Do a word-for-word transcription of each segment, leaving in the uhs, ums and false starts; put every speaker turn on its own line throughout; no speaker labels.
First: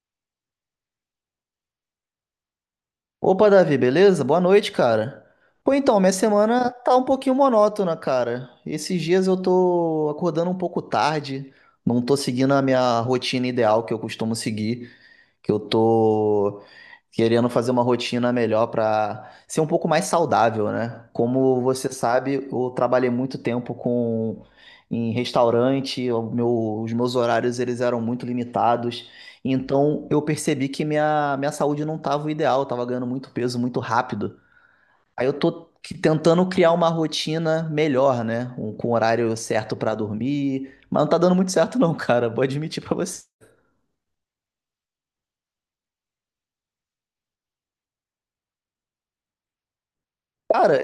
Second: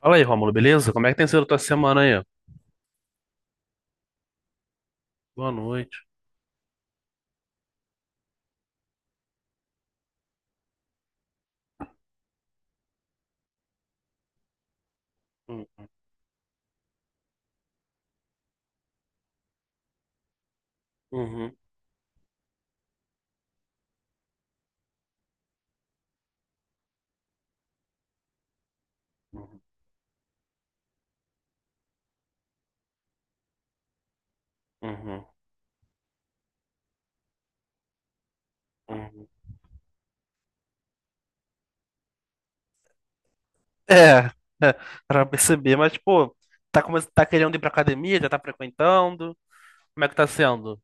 Fala aí, Rômulo, beleza? Como é que tem sido a tua semana aí?
Opa, Davi, beleza? Boa noite, cara.
Boa
Pô,
noite.
então, minha semana tá um pouquinho monótona, cara. Esses dias eu tô acordando um pouco tarde, não tô seguindo a minha rotina ideal que eu costumo seguir, que eu
Uhum,
tô querendo fazer uma rotina melhor para ser um pouco mais saudável, né?
uhum,
Como você sabe, eu trabalhei muito tempo com em restaurante, o meu- os meus horários eles eram muito limitados.
uhum,
Então eu percebi que minha, minha saúde não estava o ideal, eu estava ganhando muito peso muito rápido.
uhum,
Aí eu tô que- tentando criar uma rotina melhor, né? Um, com
uhum.
horário certo para dormir, mas não tá dando muito certo não, Cara. Vou admitir para você.
É, é, pra perceber, mas, pô, tá, come... tá querendo ir pra academia, já tá frequentando, como é que tá sendo?
Cara,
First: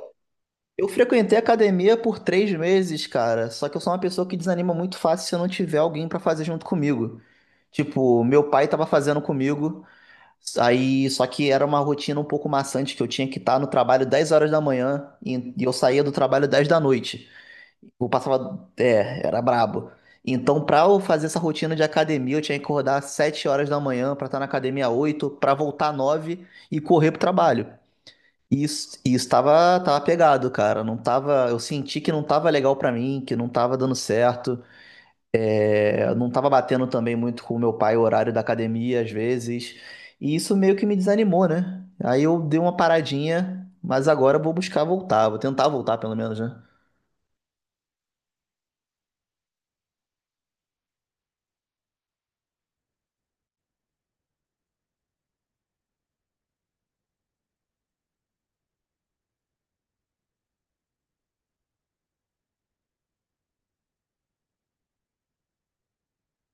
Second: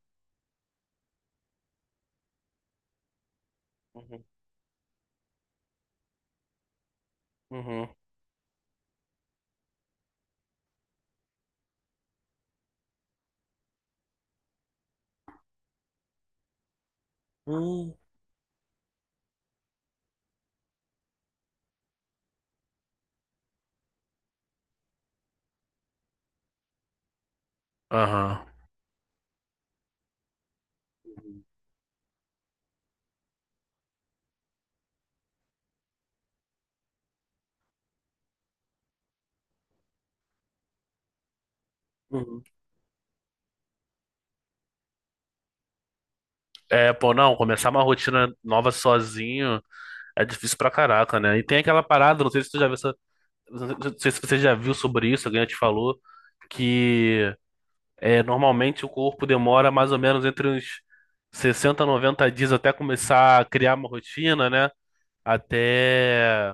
eu frequentei academia por três meses, cara. Só que eu sou uma
Uhum,
pessoa que desanima muito fácil se eu não tiver alguém pra fazer junto comigo.
uhum,
Tipo, meu pai tava fazendo comigo, aí só que era uma rotina um pouco maçante, que eu tinha que estar no trabalho dez horas da manhã e, e eu saía do trabalho dez da noite.
uhum.
Eu passava, é, era brabo. Então, pra eu fazer essa rotina de academia, eu tinha que acordar às sete horas da manhã pra estar na academia às oito, pra voltar às nove e correr pro trabalho.
Aham.
E isso, e isso tava, tava pegado, cara. Não tava, eu senti que não tava legal pra mim, que não tava dando certo. É, não tava batendo também muito com o meu pai o horário da academia às vezes. E isso meio que me desanimou, né? Aí eu
Uhum.
dei uma paradinha, mas agora eu vou buscar voltar, vou tentar voltar pelo menos, né?
É, pô, não, começar uma rotina nova sozinho é difícil pra caraca, né? E tem aquela parada, não sei se tu já viu, essa- não sei se você já viu sobre isso, alguém já te falou, que é, normalmente o corpo demora mais ou menos entre uns sessenta noventa dias até começar a criar uma rotina, né? Até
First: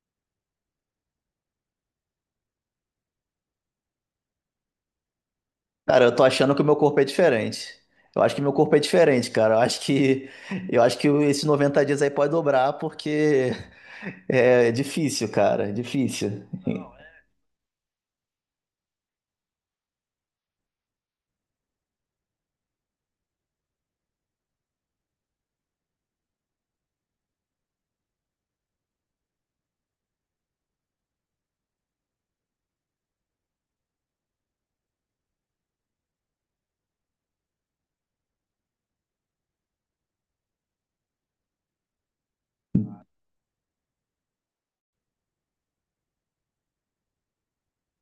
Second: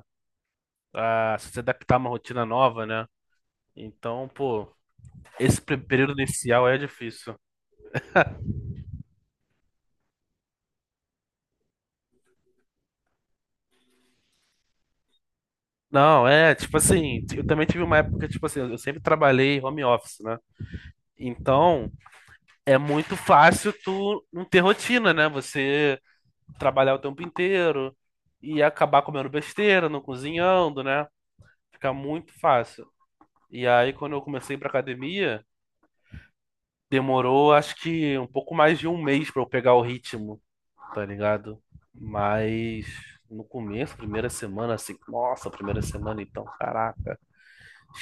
a se adaptar a uma rotina nova, né? Então, pô, esse pe-
Cara,
período
eu tô achando que o
inicial
meu
é
corpo é
difícil.
diferente. Eu acho que meu corpo é diferente, cara. Eu acho que eu acho que esses noventa dias aí pode dobrar porque é difícil, cara, é
Não,
difícil.
é, tipo assim, eu também tive uma época, tipo assim, eu sempre trabalhei home office, né? Então, é muito fácil tu não ter rotina, né? Você trabalhar o tempo inteiro e acabar comendo besteira, não cozinhando, né? Fica muito fácil. E aí, quando eu comecei pra academia, demorou acho que um pouco mais de um mês pra eu pegar o ritmo, tá ligado? Mas no começo, primeira semana, assim, nossa, primeira semana então, caraca,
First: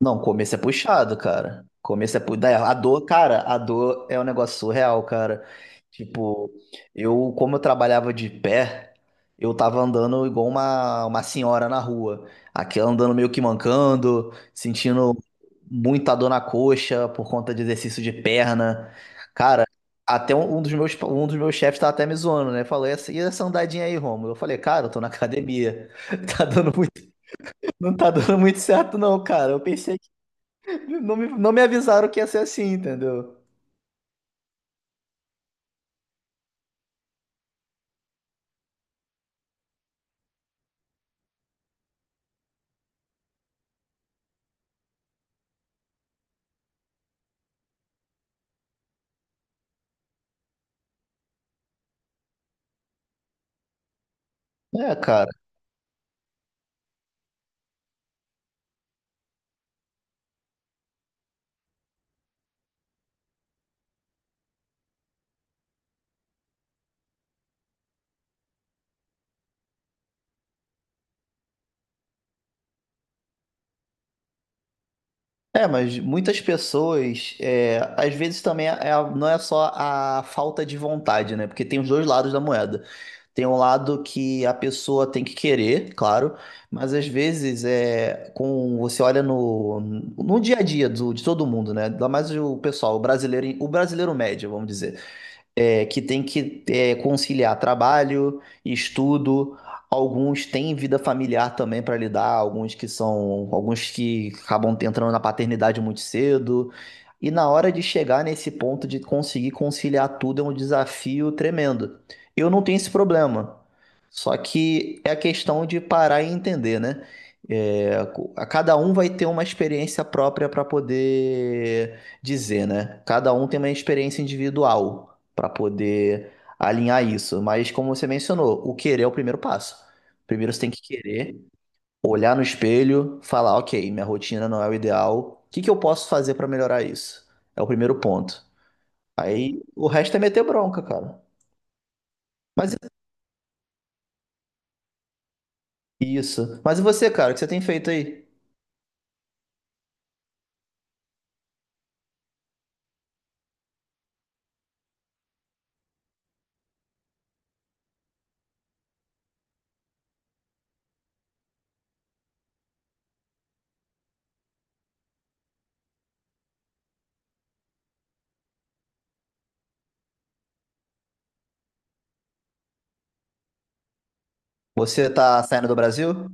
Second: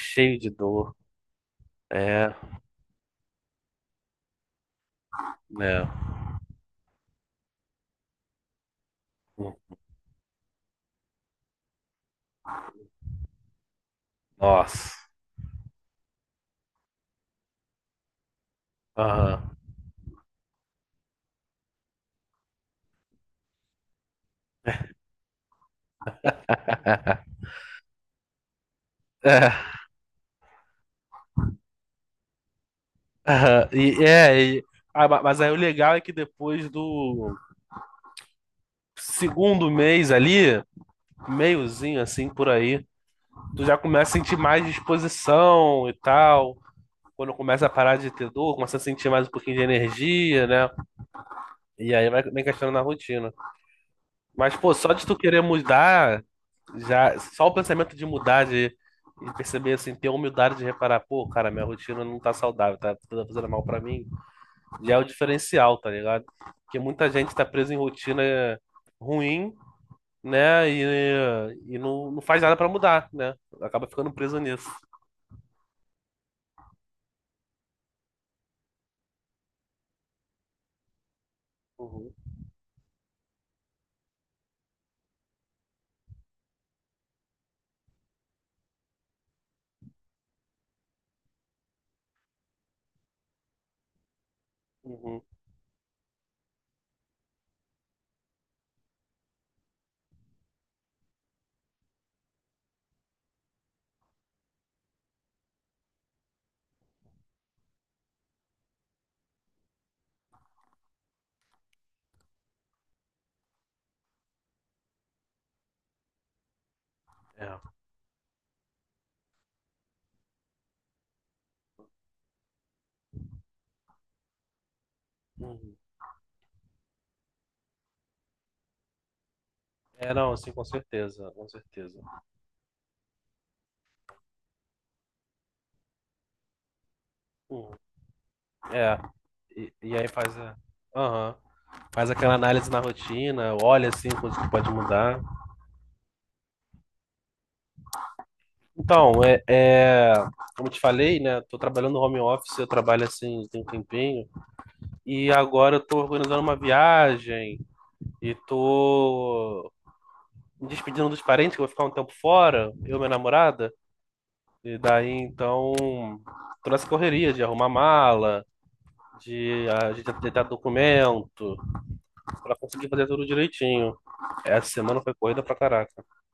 Não,
de
começo é
dor.
puxado, cara. Começo é
É,
puxado. A dor, cara, a dor é um negócio surreal, cara.
é,
Tipo, eu, como eu trabalhava de pé, eu
um,
tava andando igual uma, uma senhora na rua. Aqui andando meio que mancando,
nossa.
sentindo muita dor na coxa por conta de exercício de perna.
Aham.
Cara, até um um dos meus, um dos meus chefes tava até me zoando, né? Falou, e essa e essa andadinha aí, Romulo? Eu falei, cara, eu tô na academia. Tá dando muito, não tá dando muito certo, não,
É,
cara. Eu percebi. Não me, não me avisaram que ia ser assim, entendeu?
aham. e, é, e- ah, ma- mas aí o legal é que depois do segundo mês ali, meiozinho assim por aí, tu já começa a sentir mais disposição e tal. Quando começa a parar de ter dor, começa a sentir mais um pouquinho de energia, né? E aí vai bem questionando na rotina. Mas, pô, só
É,
de tu
cara.
querer mudar, já, só o pensamento de mudar, de, de perceber, assim, ter a humildade de reparar, pô, cara, minha rotina não tá saudável, tá tá fazendo mal pra mim, já é o diferencial, tá ligado? Porque muita gente tá presa em rotina ruim, né? E, e não, não faz nada pra mudar, né? Acaba ficando preso nisso.
É, mas muitas pessoas, é, às vezes também é a- não é só a falta de vontade, né? Porque tem os dois
Uhum,
lados da moeda. Tem um lado que a pessoa tem que querer, claro, mas às vezes é com você olha no, no dia a dia do- de todo mundo, né? Ainda mais o pessoal, o brasileiro, o brasileiro médio, vamos dizer.
uhum,
É, que tem que é, conciliar trabalho, estudo. Alguns têm vida familiar também para lidar, alguns que são, alguns que acabam entrando na paternidade muito cedo. E na hora de chegar nesse ponto de conseguir conciliar tudo é um desafio tremendo. Eu não tenho esse problema. Só que é a questão de parar e entender, né?
é.
É, co- a cada um vai ter uma experiência própria para poder dizer, né? Cada um tem uma experiência individual para
Uhum.
poder alinhar isso. Mas como você mencionou, o querer é o primeiro passo.
É, não, assim,
Primeiro você
com
tem que
certeza,
querer,
com certeza.
olhar no espelho, falar, ok, minha rotina não é o ideal, o que que eu posso fazer para melhorar isso? É o
Hum.
primeiro ponto.
É.
Aí
E,
o
e aí
resto é
faz
meter
a,
bronca, cara.
aham, faz aquela análise
Mas
na rotina, olha assim coisas que pode mudar.
e- isso. Mas e você, cara, o que você tem feito aí?
Então, é, é, como eu te falei, né? Tô trabalhando no home office, eu trabalho assim tem um tempinho. E agora eu tô organizando uma viagem e tô me despedindo dos parentes, que eu vou ficar um tempo fora, eu e minha namorada. E daí, então, tô nessa correria de arrumar mala, de ajeitar documento. Pra conseguir fazer tudo direitinho. Essa semana
Você
foi
tá
corrida pra
saindo do
caraca.
Brasil?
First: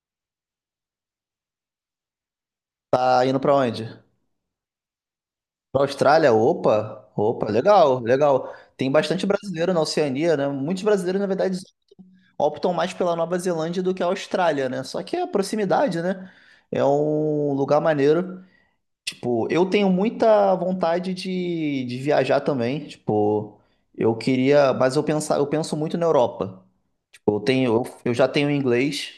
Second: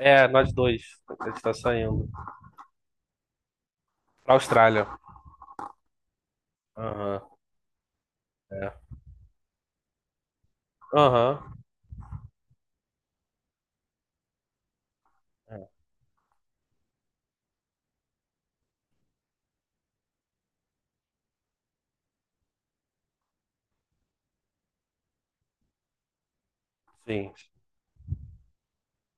É, nós dois. A gente tá saindo.
Tá indo pra onde?
Pra Austrália.
Pra Austrália? Opa,
Aham.
opa, legal, legal.
É.
Tem bastante brasileiro na Oceania, né? Muitos brasileiros, na verdade,
Aham.
optam mais pela Nova Zelândia do que a Austrália, né? Só que é a
É.
proximidade, né? É um lugar maneiro. Tipo, eu tenho muita vontade de, de viajar também. Tipo, eu queria, mas eu pensar, eu penso muito na Europa.
Sim.
Tipo, eu tenho, eu, eu já tenho inglês.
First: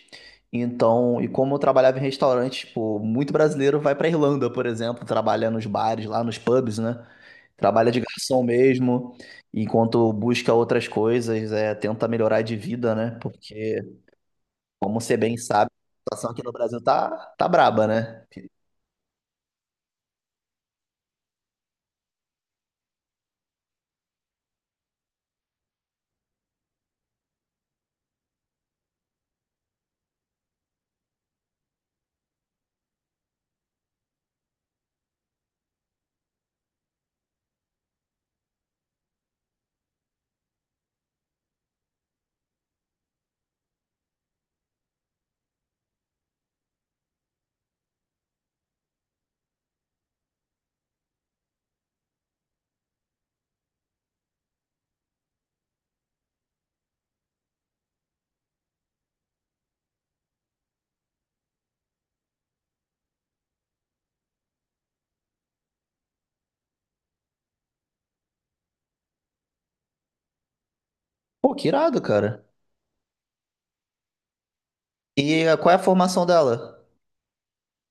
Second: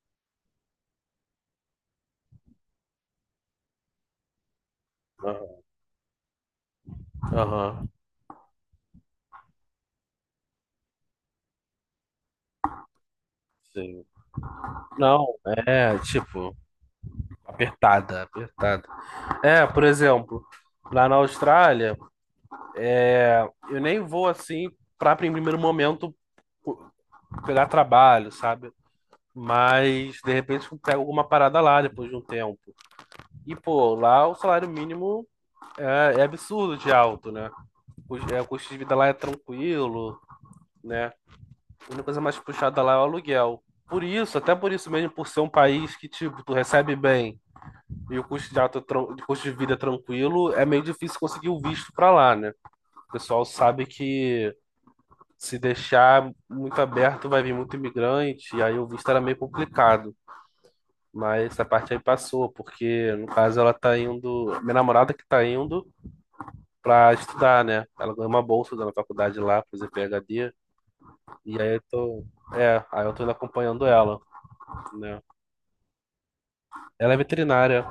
Então, e como eu trabalhava em restaurante, tipo, muito brasileiro vai pra Irlanda, por exemplo, trabalha
Aham.
nos bares, lá nos pubs, né?
Aham.
Trabalha de garçom mesmo, enquanto busca outras coisas, é, tenta melhorar de vida, né? Porque
Sim.
como você
Não,
bem sabe,
é,
a situação aqui no
tipo,
Brasil tá, tá braba,
apertada,
né?
apertada. É, por exemplo, lá na Austrália, é, eu nem vou assim pra em primeiro momento co- pegar trabalho, sabe? Mas de repente eu pego alguma parada lá depois de um tempo. E pô, lá o salário mínimo é, é absurdo de alto, né? O, é, o custo de vida lá é tranquilo, né? A única coisa mais puxada lá é o aluguel. Por isso, até por isso mesmo, por ser um país que, tipo, tu recebe bem e o custo de, alto, é tran- de custo de vida é tranquilo, é meio difícil conseguir o visto pra lá, né? O pessoal sabe que se deixar muito aberto vai vir muito imigrante, e aí o visto era meio complicado. Mas essa parte aí passou, porque no caso ela tá indo, minha namorada que tá indo, para estudar, né? Ela ganhou uma bolsa da faculdade lá, pra fazer P H D.
Pô,
E
que
aí eu
irado,
tô.
cara.
É, aí eu tô indo acompanhando ela, né?
E eh, qual é a formação dela?
Ela é veterinária.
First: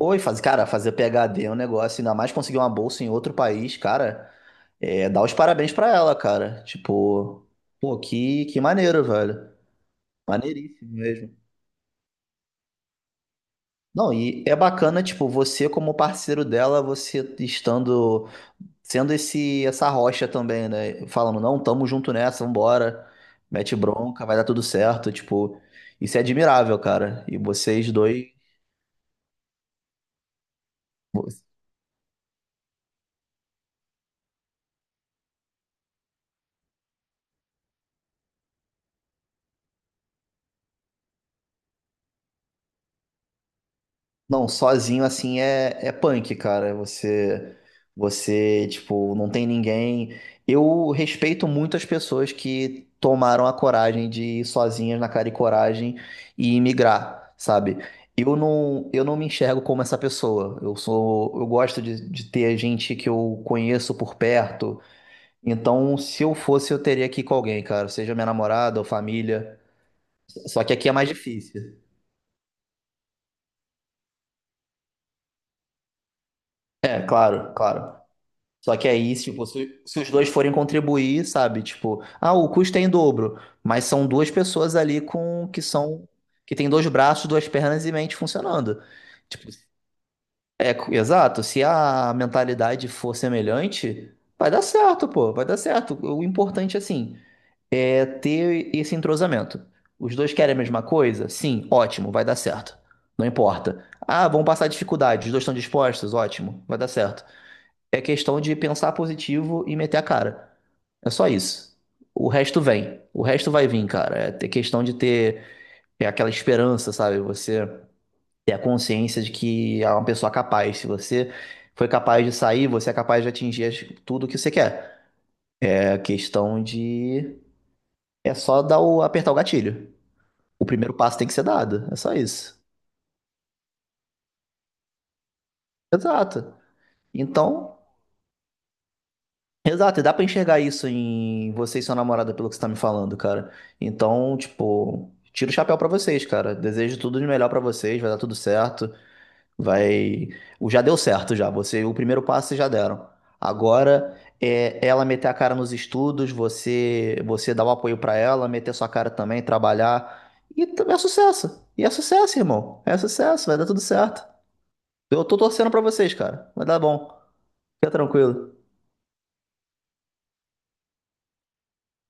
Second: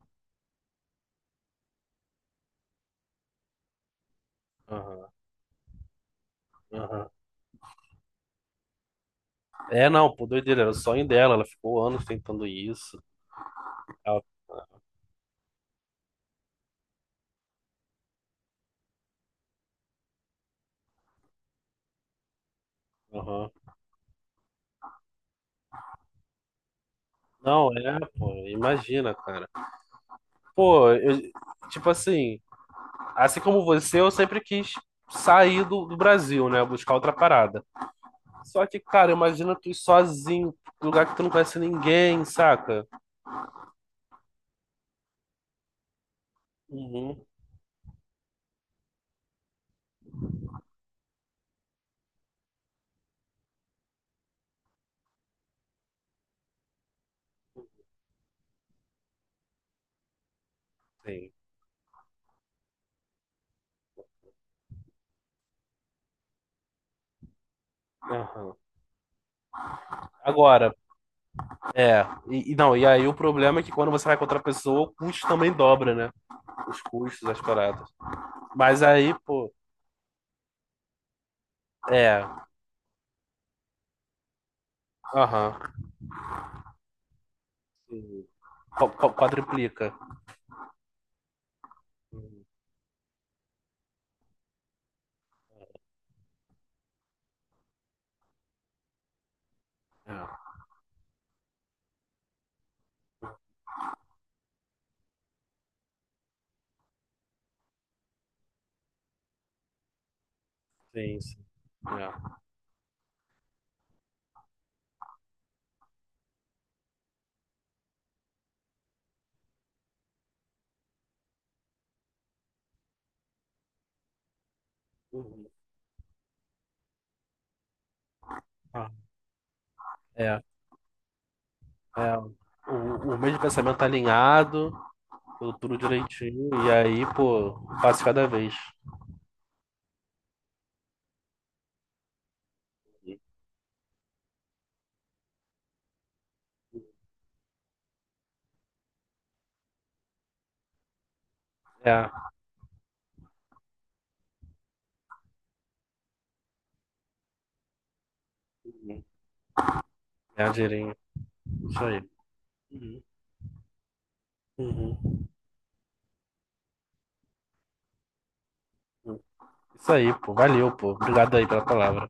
Oi, faz, cara, fazer PhD é um negócio, ainda mais conseguir uma bolsa em outro país, cara.
Aham,
É, dá os parabéns pra ela, cara.
aham.
Tipo, pô, que, que maneiro, velho.
É, não, pô, doideira, era o
Maneiríssimo
sonho dela.
mesmo.
Ela ficou anos tentando isso.
Não,
Ela-
e é bacana, tipo, você como parceiro dela, você estando sendo esse essa rocha também, né? Falando, não, tamo junto nessa, vambora,
Aham.
mete bronca, vai dar tudo certo, tipo, isso é admirável, cara. E
Não,
vocês
é,
dois.
pô, imagina, cara. Pô, eu, tipo assim, assim como você, eu sempre quis sair do, do Brasil, né? Buscar outra parada. Só que, cara, imagina tu ir sozinho, num lugar que tu não conhece ninguém, saca?
Não, sozinho assim é, é punk, cara.
Uhum.
Você, você, tipo, não tem ninguém. Eu respeito muito as pessoas que tomaram a coragem de ir sozinhas na cara e coragem e migrar, sabe? Eu não, eu não me enxergo como essa pessoa. Eu
Sim.
sou, eu gosto de, de ter gente que eu conheço por perto. Então, se eu fosse, eu teria que ir com alguém, cara, seja minha
Aham.
namorada ou família. Só que
Agora,
aqui é mais difícil.
é, e, e não, e aí o problema é que quando você vai contra a pessoa, o custo também dobra, né? Os
É,
custos, as
claro,
paradas.
claro. Só
Mas
que
aí,
aí, tipo,
pô,
se, se os dois forem contribuir, sabe? Tipo,
é,
ah, o custo é em dobro, mas são duas pessoas ali com
aham,
que são que tem dois braços, duas pernas e
sim.
mente funcionando.
Qu- qu-
Tipo,
quadriplica.
é co- exato, se a
Uhum.
mentalidade for semelhante, vai dar certo, pô, vai dar certo. O importante assim é ter esse entrosamento.
É,
Os dois querem a mesma coisa? Sim, ótimo, vai dar certo. Não importa. Ah, vão passar dificuldade, os dois estão dispostos? Ótimo, vai dar certo. É questão de pensar positivo e meter a cara. É
sim,
só
sim.
isso. O
É.
resto vem. O resto vai vir, cara. É ter questão de ter é aquela esperança, sabe? Você ter a consciência de que é uma pessoa capaz. Se você foi capaz de sair, você é capaz de atingir as- tudo que você quer.
Uhum.
É questão de. É só dar
Ah,
o... apertar o gatilho.
é,
O primeiro passo tem que ser dado. É só
é.
isso.
O, o mesmo pensamento tá alinhado, tudo tudo direitinho,
Exato.
e aí, pô,
Então.
um passo cada vez.
Exato, e dá pra enxergar isso em você e sua namorada, pelo que você tá me falando, cara. Então, tipo, tiro o chapéu pra vocês, cara. Desejo tudo de melhor pra vocês, vai dar tudo certo. Vai. O Já deu certo já. Você, o
É,
primeiro passo vocês já deram. Agora é ela meter a cara nos estudos, você você dar o apoio pra ela, meter sua
uhum,
cara também, trabalhar.
é,
E t-
dinheirinho.
é sucesso. E
Isso
é
aí.
sucesso, irmão. É
Uhum.
sucesso, vai dar tudo certo.
Uhum.
Eu
Uhum.
tô torcendo pra vocês, cara. Vai dar bom. Fica tranquilo.
Isso aí, pô. Valeu, pô. Obrigado aí pela palavra.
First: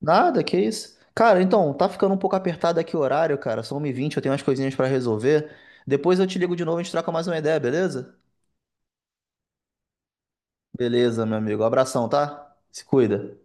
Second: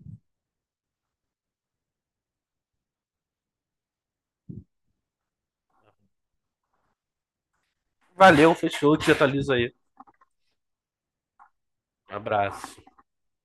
Nada, que isso. Cara, então, tá ficando um pouco apertado aqui o horário, cara. São uma e vinte, eu tenho umas coisinhas pra resolver. Depois eu te ligo de novo, a gente troca mais uma ideia, beleza?
Valeu, fechou. Te atualizo aí.
Beleza, meu amigo. Abração, tá?
Abraço.
Se cuida.